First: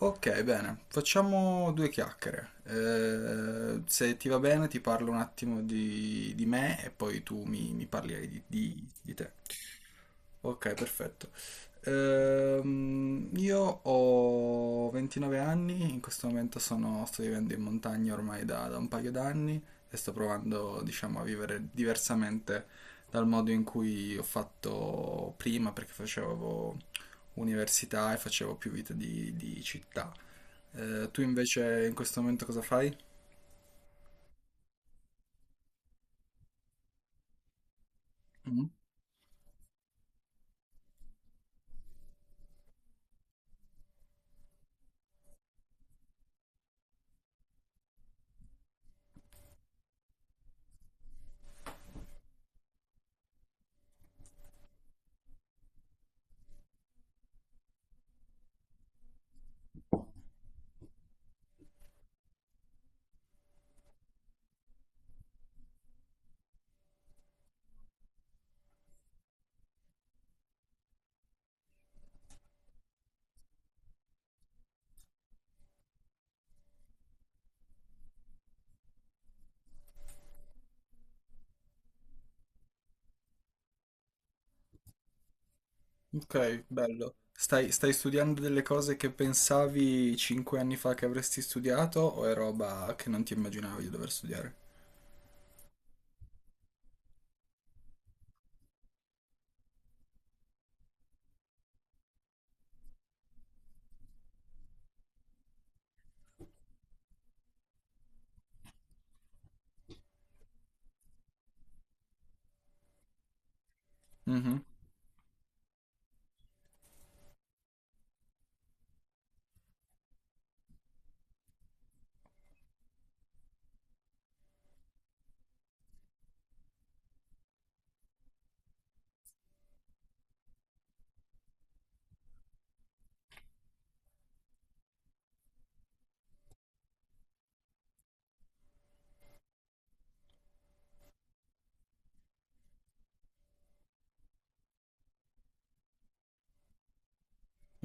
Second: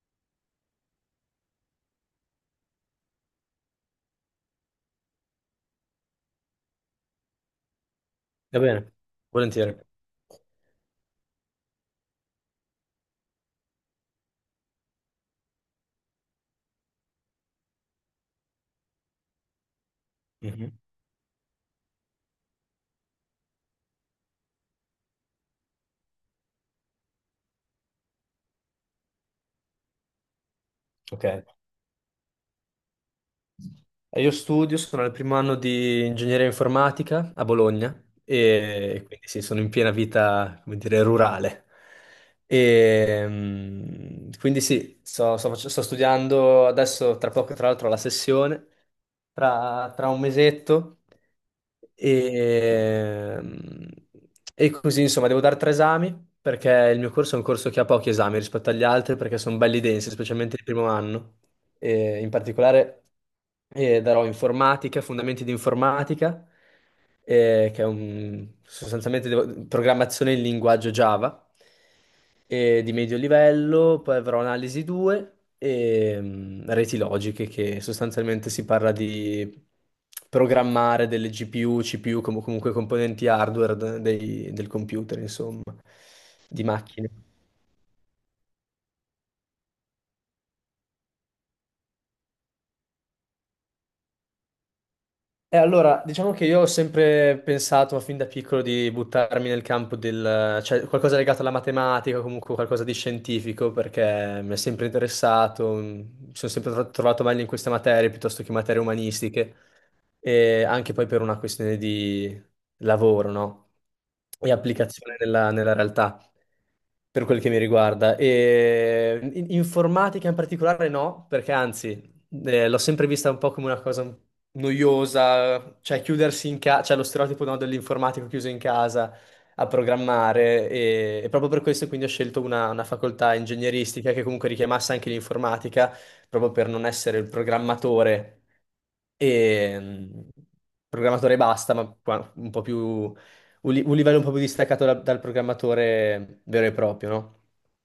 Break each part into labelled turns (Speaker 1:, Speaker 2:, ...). Speaker 1: Ok, bene, facciamo due chiacchiere. Se ti va bene, ti parlo un attimo di me e poi tu mi parli di,
Speaker 2: Va
Speaker 1: di-
Speaker 2: bene,
Speaker 1: di te.
Speaker 2: volentieri.
Speaker 1: Ok, perfetto. Io ho 29 anni, in questo momento sto vivendo in montagna ormai da un paio d'anni e sto
Speaker 2: Mhm.
Speaker 1: provando, diciamo, a vivere diversamente dal modo in cui ho fatto prima, perché facevo università e facevo più vita di città. Tu
Speaker 2: Ok.
Speaker 1: invece in questo momento cosa fai?
Speaker 2: Io studio, sono al primo anno di ingegneria informatica a Bologna
Speaker 1: Mm.
Speaker 2: e quindi sì, sono in piena vita, come dire, rurale. Quindi sì, sto studiando adesso, tra poco tra l'altro, la sessione, tra un mesetto e, mm, e così insomma devo dare tre esami, perché il mio corso è un corso che ha pochi esami rispetto agli altri perché sono belli densi, specialmente il primo anno, in particolare, darò informatica, fondamenti di informatica, che è un, sostanzialmente devo- programmazione in linguaggio Java, di medio livello. Poi avrò analisi 2 e reti logiche, che sostanzialmente si parla di programmare delle GPU, CPU, comunque componenti hardware del computer, insomma,
Speaker 1: Ok,
Speaker 2: di macchine.
Speaker 1: bello. Stai studiando delle cose che pensavi cinque anni fa che avresti studiato o è roba che non ti immaginavi di dover studiare?
Speaker 2: E allora, diciamo che io ho sempre pensato fin da piccolo di buttarmi nel campo del, cioè qualcosa legato alla matematica, o comunque qualcosa di scientifico, perché mi è sempre interessato, mi sono sempre trovato meglio in queste materie piuttosto che materie umanistiche, e anche poi per una questione di lavoro, no? E
Speaker 1: Mhm.
Speaker 2: applicazione nella realtà, per quel che mi riguarda. E informatica in particolare no, perché anzi, l'ho sempre vista un po' come una cosa noiosa, cioè chiudersi in casa, cioè lo stereotipo, no, dell'informatico chiuso in casa a programmare. E, e proprio per questo quindi ho scelto una facoltà ingegneristica che comunque richiamasse anche l'informatica, proprio per non essere il programmatore, e mm, programmatore basta, ma un po' più un, un livello un po' più distaccato dal programmatore vero e proprio, no?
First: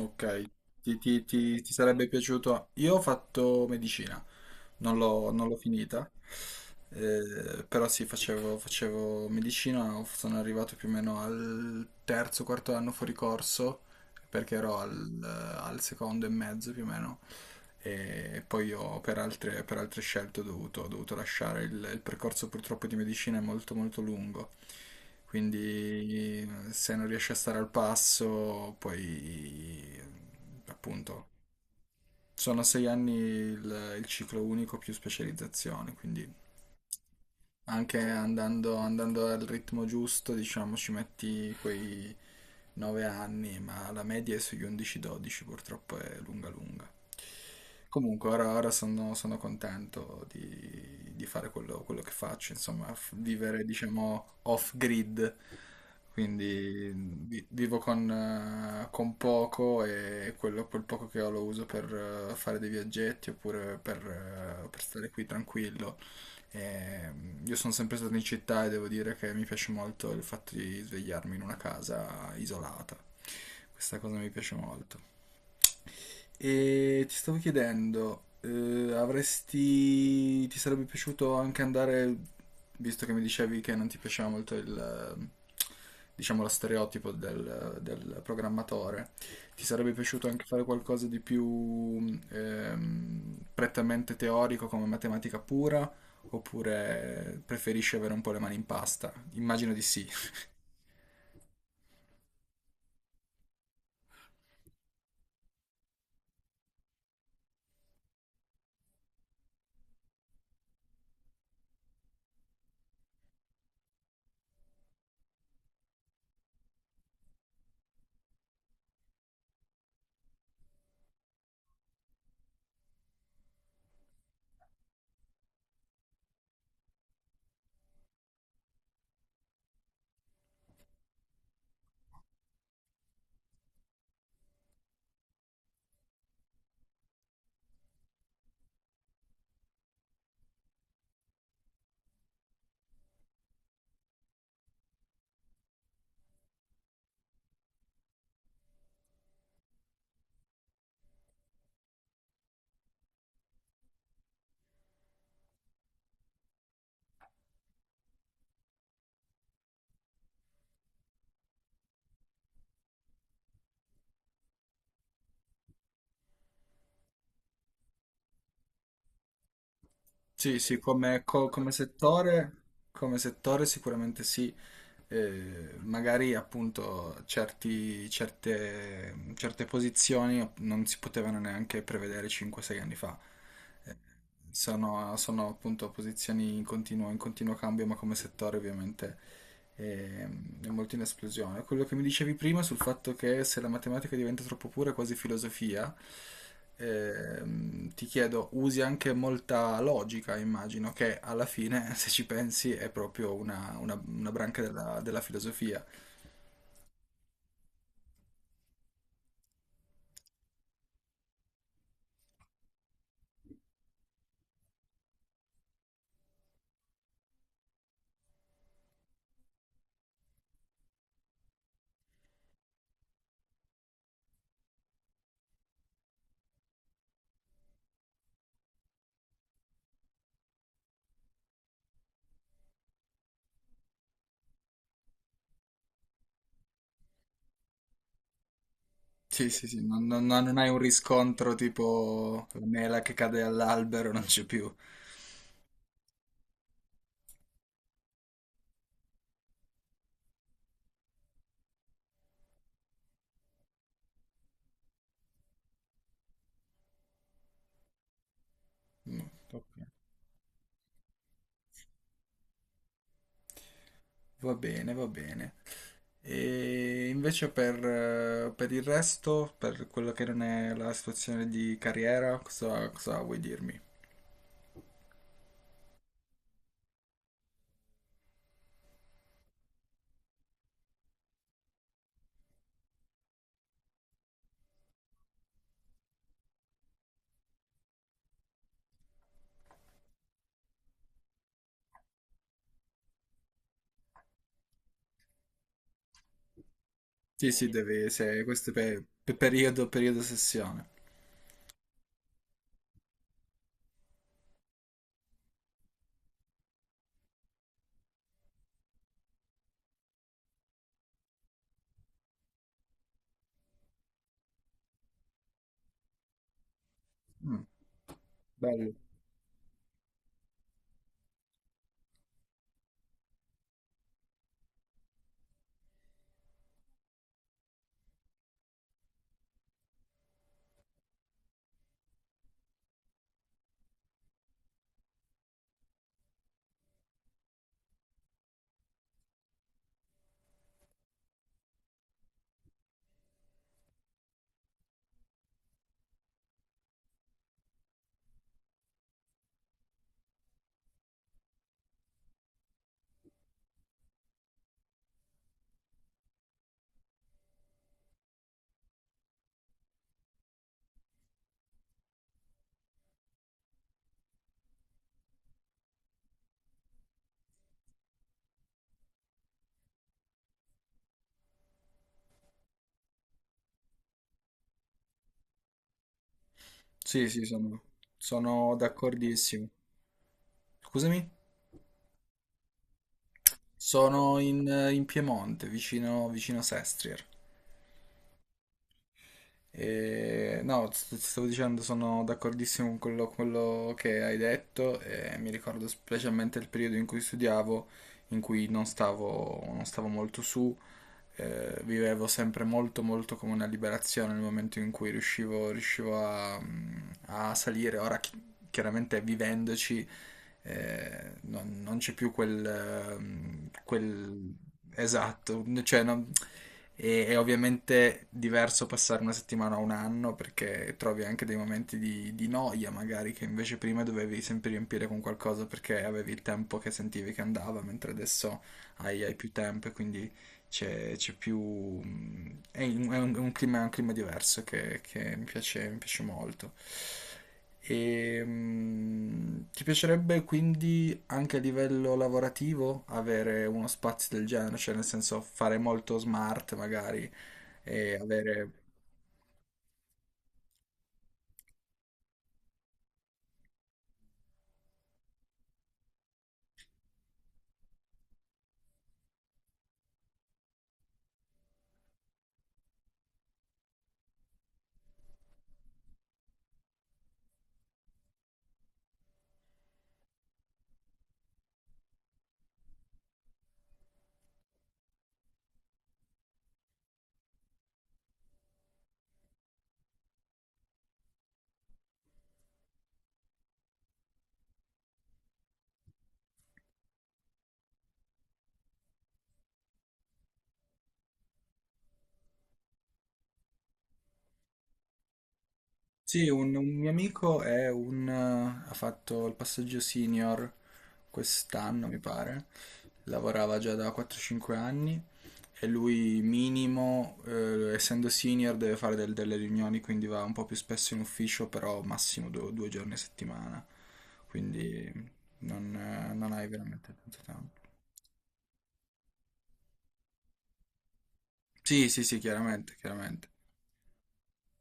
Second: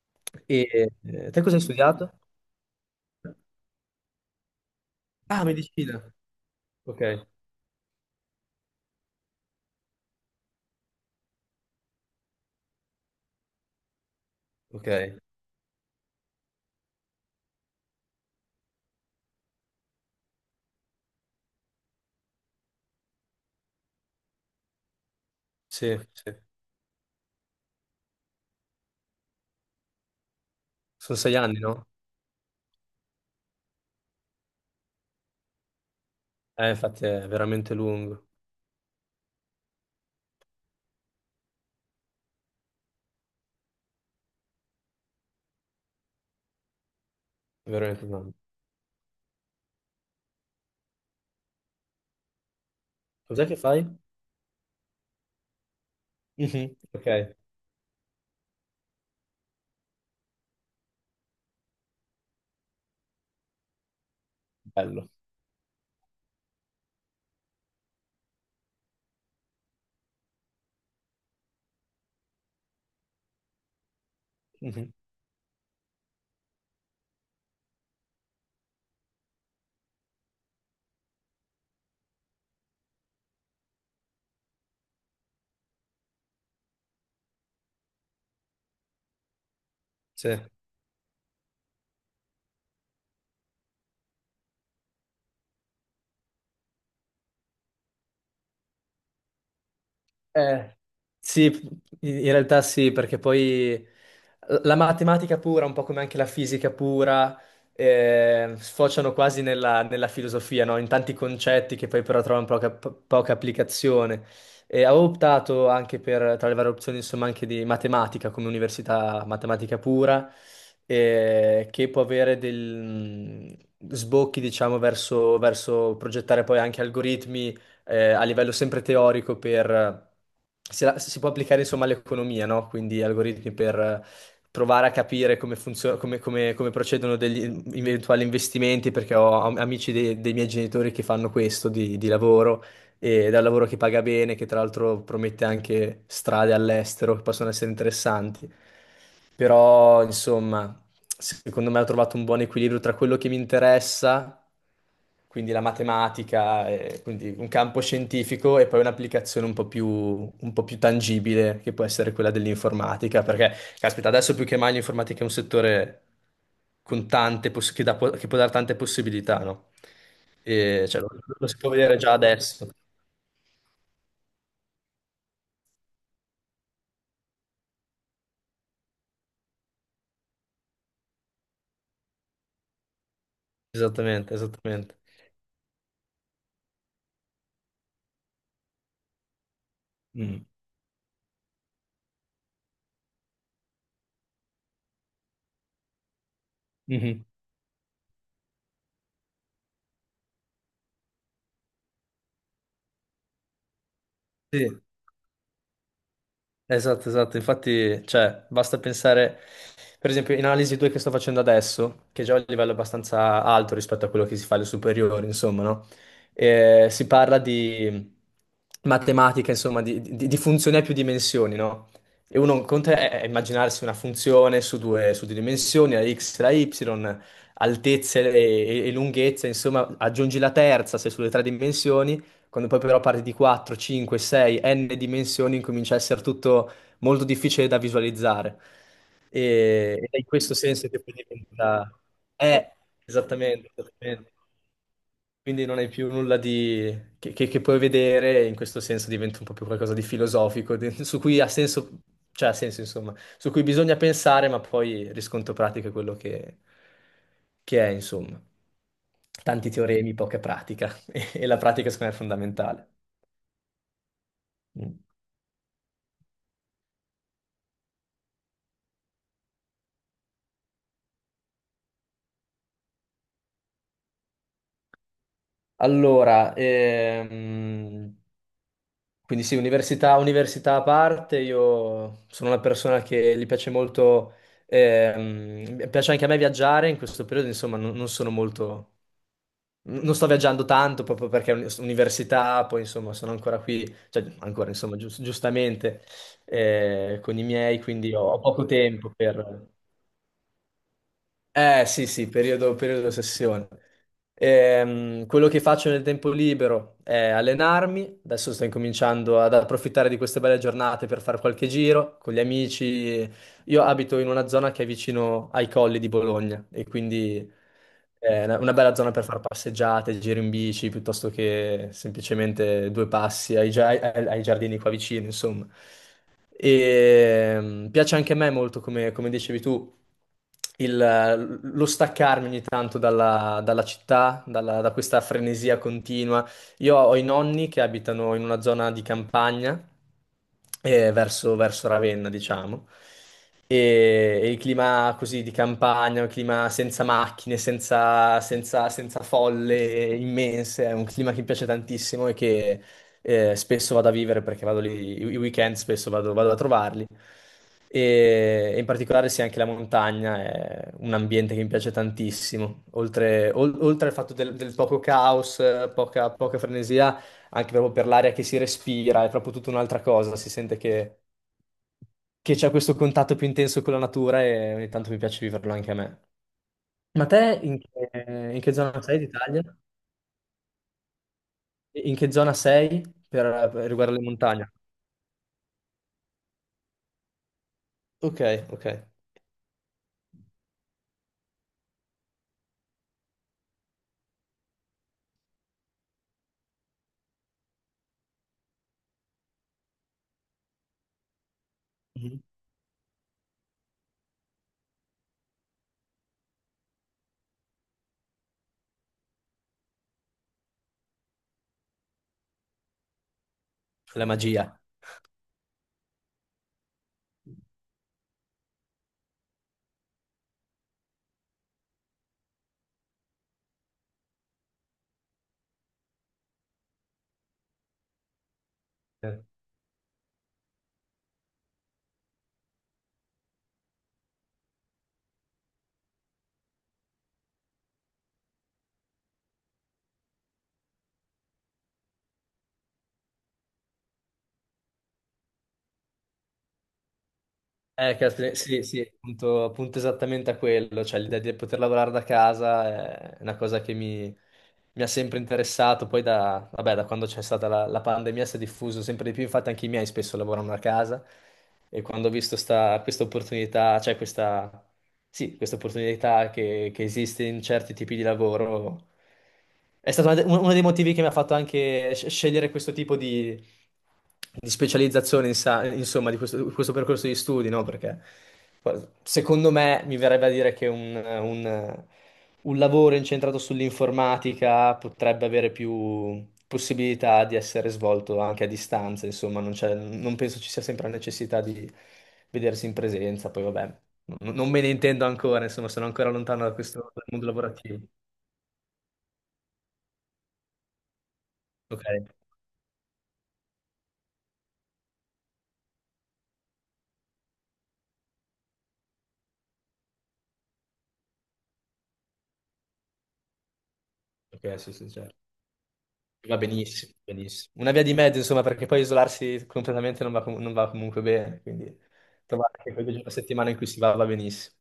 Speaker 1: Ok,
Speaker 2: E
Speaker 1: ti, ti-
Speaker 2: te cosa
Speaker 1: ti-
Speaker 2: hai
Speaker 1: ti sarebbe
Speaker 2: studiato?
Speaker 1: piaciuto? Io ho fatto medicina, non l'ho
Speaker 2: Ah,
Speaker 1: non l'ho finita.
Speaker 2: medicina. Ok,
Speaker 1: Però sì, facevo medicina, sono arrivato più o meno al terzo, quarto anno fuori corso, perché ero al,
Speaker 2: ok.
Speaker 1: al secondo e mezzo più o meno, e poi ho per altre scelte ho dovuto lasciare il percorso. Purtroppo di medicina è molto molto lungo,
Speaker 2: Sì, sì.
Speaker 1: quindi se non riesci a stare al passo, poi
Speaker 2: Sono
Speaker 1: appunto
Speaker 2: 6 anni, no?
Speaker 1: sono sei anni il ciclo unico più specializzazione, quindi...
Speaker 2: Infatti è veramente
Speaker 1: Anche
Speaker 2: lungo,
Speaker 1: andando, andando al ritmo giusto, diciamo, ci metti quei 9 anni, ma la media è sugli 11-12, purtroppo è lunga lunga.
Speaker 2: è veramente
Speaker 1: Comunque,
Speaker 2: lungo.
Speaker 1: ora sono, sono contento di fare quello, quello che faccio, insomma,
Speaker 2: Cos'è che
Speaker 1: vivere,
Speaker 2: fai?
Speaker 1: diciamo, off-grid,
Speaker 2: Mhm.
Speaker 1: quindi
Speaker 2: Ok,
Speaker 1: vivo con poco e quello, quel poco che ho lo uso per fare dei viaggetti oppure per
Speaker 2: bello.
Speaker 1: stare qui tranquillo. Eh, io sono sempre stato in città e devo dire che mi piace molto il fatto di svegliarmi in una casa isolata. Questa cosa mi piace
Speaker 2: Mhm.
Speaker 1: molto. E ti stavo chiedendo, avresti... ti sarebbe piaciuto anche andare, visto che mi dicevi che non ti piaceva molto il diciamo, lo stereotipo del, del programmatore, ti sarebbe piaciuto
Speaker 2: Sì.
Speaker 1: anche fare qualcosa di più prettamente teorico come matematica pura, oppure preferisci avere un po' le mani in pasta? Immagino di sì.
Speaker 2: Eh, sì, in realtà sì, perché poi la matematica pura, un po' come anche la fisica pura, sfociano quasi nella filosofia, no? In tanti concetti che poi però trovano poca applicazione. E avevo optato anche per, tra le varie opzioni, insomma, anche di matematica come università matematica pura, che può avere dei sbocchi, diciamo, verso progettare poi anche algoritmi, a livello sempre teorico per... Si può applicare insomma all'economia, no? Quindi algoritmi per provare a capire come funziona, come, come procedono degli eventuali investimenti, perché ho amici dei miei genitori che fanno questo di lavoro, ed è un lavoro che paga bene, che tra l'altro promette anche strade all'estero che possono essere interessanti. Però, insomma, secondo me ho trovato un buon equilibrio tra quello che mi interessa, quindi la matematica, e quindi un campo scientifico, e poi un'applicazione un po' più tangibile, che può essere quella dell'informatica, perché, caspita, adesso più che mai l'informatica è un settore con tante che può dare tante possibilità, no?
Speaker 1: Sì, sì,
Speaker 2: E, cioè, lo,
Speaker 1: come,
Speaker 2: lo si può vedere già adesso.
Speaker 1: come settore sicuramente sì. Magari appunto certe, certe posizioni non si potevano neanche prevedere 5-6 anni fa. Eh,
Speaker 2: Esattamente, esattamente.
Speaker 1: Sono, sono appunto posizioni in continuo cambio, ma come settore ovviamente è,
Speaker 2: Mm.
Speaker 1: è molto in esplosione. Quello che mi dicevi prima sul fatto che se la matematica diventa troppo pura, è quasi filosofia,
Speaker 2: Mhm.
Speaker 1: ti chiedo, usi anche molta logica, immagino, che alla fine, se ci pensi, è proprio una, una branca
Speaker 2: Sì.
Speaker 1: della, della filosofia.
Speaker 2: Esatto, esatto, infatti, cioè, basta pensare, per esempio, in analisi 2 che sto facendo adesso, che è un livello abbastanza alto rispetto a quello che si fa alle superiori, insomma, no? Si parla di matematica, insomma, di funzioni a più dimensioni, no? E uno un conto è, immaginarsi una funzione su due dimensioni, la x e la y, altezze e, e lunghezze. Insomma, aggiungi la terza, sei sulle tre dimensioni. Quando poi però parti di 4, 5, 6, n dimensioni, comincia a essere tutto molto difficile da visualizzare.
Speaker 1: Sì, sì, sì,
Speaker 2: E,
Speaker 1: non,
Speaker 2: ed è in
Speaker 1: no,
Speaker 2: questo
Speaker 1: non hai un
Speaker 2: senso che poi
Speaker 1: riscontro
Speaker 2: diventa...
Speaker 1: tipo la
Speaker 2: Eh,
Speaker 1: mela che cade
Speaker 2: Esattamente,
Speaker 1: all'albero, non
Speaker 2: esattamente.
Speaker 1: c'è più.
Speaker 2: Quindi non hai più nulla di... che, che puoi vedere, e in questo senso diventa un po' più qualcosa di filosofico, su cui ha senso, cioè ha senso insomma, su cui bisogna pensare, ma poi il riscontro pratico è quello che è, insomma.
Speaker 1: Mm, ok.
Speaker 2: Tanti teoremi, poca pratica. E la pratica secondo me è fondamentale.
Speaker 1: Va bene,
Speaker 2: Mm.
Speaker 1: va bene. E invece per il resto, per quello che non è la situazione di carriera, cosa, cosa vuoi dirmi?
Speaker 2: Allora, quindi sì, università, università a parte, io sono una persona che gli piace molto. Mi piace anche a me viaggiare. In questo periodo insomma non sono molto, non sto viaggiando tanto proprio perché è università. Poi insomma sono ancora qui, cioè ancora insomma giustamente, con i
Speaker 1: Sì, sì,
Speaker 2: miei.
Speaker 1: devi,
Speaker 2: Quindi ho
Speaker 1: se,
Speaker 2: poco
Speaker 1: questo è
Speaker 2: tempo
Speaker 1: per
Speaker 2: per...
Speaker 1: periodo, periodo sessione.
Speaker 2: Eh sì, sì, periodo sessione. Quello che faccio nel tempo libero è allenarmi. Adesso sto incominciando ad approfittare di queste belle giornate per fare qualche giro con gli amici. Io abito in una zona che è vicino ai colli di Bologna, e quindi
Speaker 1: Mm,
Speaker 2: è una bella
Speaker 1: bello.
Speaker 2: zona per fare passeggiate, giri in bici, piuttosto che semplicemente due passi ai giardini qua vicino, insomma. E piace anche a me molto, come, come dicevi tu, lo staccarmi ogni tanto dalla città, da questa frenesia continua. Io ho i nonni che abitano in una zona di campagna, verso Ravenna, diciamo. E il clima così di campagna, un clima senza macchine, senza folle immense, è un clima che mi piace tantissimo, e spesso vado a vivere perché vado lì, i weekend spesso vado a trovarli. E in particolare sì, anche la montagna è un ambiente che mi piace tantissimo. Oltre al fatto del poco caos, poca, poca frenesia. Anche proprio per l'aria che si respira, è proprio tutta un'altra cosa. Si sente che c'è questo contatto più intenso con la natura, e ogni tanto mi piace viverlo anche a me. Ma
Speaker 1: Sì, sì,
Speaker 2: te in
Speaker 1: sono,
Speaker 2: che, in che
Speaker 1: sono
Speaker 2: zona sei d'Italia?
Speaker 1: d'accordissimo. Scusami?
Speaker 2: In che zona sei per riguardo alle
Speaker 1: Sono in,
Speaker 2: montagne?
Speaker 1: in Piemonte, vicino, vicino Sestrier.
Speaker 2: Ok, ok.
Speaker 1: E no, ti stavo dicendo, sono d'accordissimo con quello, quello che hai detto e mi ricordo specialmente il periodo in cui studiavo, in cui non stavo, non stavo molto su, vivevo
Speaker 2: Mhm.
Speaker 1: sempre molto molto come una liberazione nel momento in cui riuscivo, riuscivo a, a salire. Ora chiaramente vivendoci non, non c'è più quel,
Speaker 2: La
Speaker 1: quel...
Speaker 2: magia.
Speaker 1: Esatto, cioè, non- è ovviamente diverso passare una settimana a un anno perché trovi anche dei momenti di noia magari che invece prima dovevi sempre riempire con qualcosa perché avevi il tempo che sentivi che andava, mentre adesso hai
Speaker 2: Eh,
Speaker 1: più tempo e quindi c'è più... è un, è un clima diverso che mi piace molto. E, ti piacerebbe quindi anche a livello lavorativo avere uno spazio del genere, cioè nel senso fare molto smart magari e
Speaker 2: caspita,
Speaker 1: avere...
Speaker 2: sì, sì, appunto, appunto esattamente a quello, cioè l'idea di poter lavorare da casa è una cosa che mi ha sempre interessato. Poi da, vabbè, da quando c'è stata la pandemia si è diffuso sempre di più, infatti anche i miei spesso lavorano a casa. E quando ho visto questa opportunità, cioè questa, sì, questa opportunità che esiste in certi tipi di lavoro, è stato una uno dei motivi che mi ha fatto anche scegliere questo tipo di specializzazione, insomma, di questo percorso di studi, no? Perché guarda, secondo me mi verrebbe a dire che un lavoro incentrato sull'informatica potrebbe avere più possibilità di essere svolto anche a distanza, insomma. Non penso ci sia sempre la necessità di vedersi in presenza. Poi vabbè, non me ne intendo ancora, insomma, sono ancora
Speaker 1: Sì,
Speaker 2: lontano da
Speaker 1: un mio
Speaker 2: questo dal mondo
Speaker 1: amico è
Speaker 2: lavorativo.
Speaker 1: un, ha fatto il passaggio senior
Speaker 2: Ok,
Speaker 1: quest'anno, mi pare. Lavorava già da 4-5 anni. E lui minimo, essendo senior, deve fare delle riunioni, quindi va un po' più spesso in ufficio, però massimo due, due giorni a settimana.
Speaker 2: ok, sì, sì,
Speaker 1: Quindi
Speaker 2: certo.
Speaker 1: non, non
Speaker 2: Va
Speaker 1: hai
Speaker 2: benissimo,
Speaker 1: veramente tanto
Speaker 2: benissimo.
Speaker 1: tempo.
Speaker 2: Una via di mezzo, insomma, perché poi isolarsi completamente non va comunque bene. Quindi
Speaker 1: Sì, sì, sì,
Speaker 2: trovare anche
Speaker 1: chiaramente,
Speaker 2: quel giorno a
Speaker 1: chiaramente.
Speaker 2: settimana in cui si va benissimo.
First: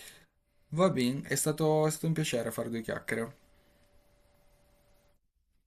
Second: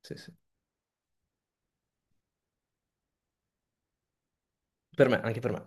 Speaker 2: Sì, sì.
Speaker 1: Va bene, è stato un piacere fare due chiacchiere.
Speaker 2: Per me, anche per me.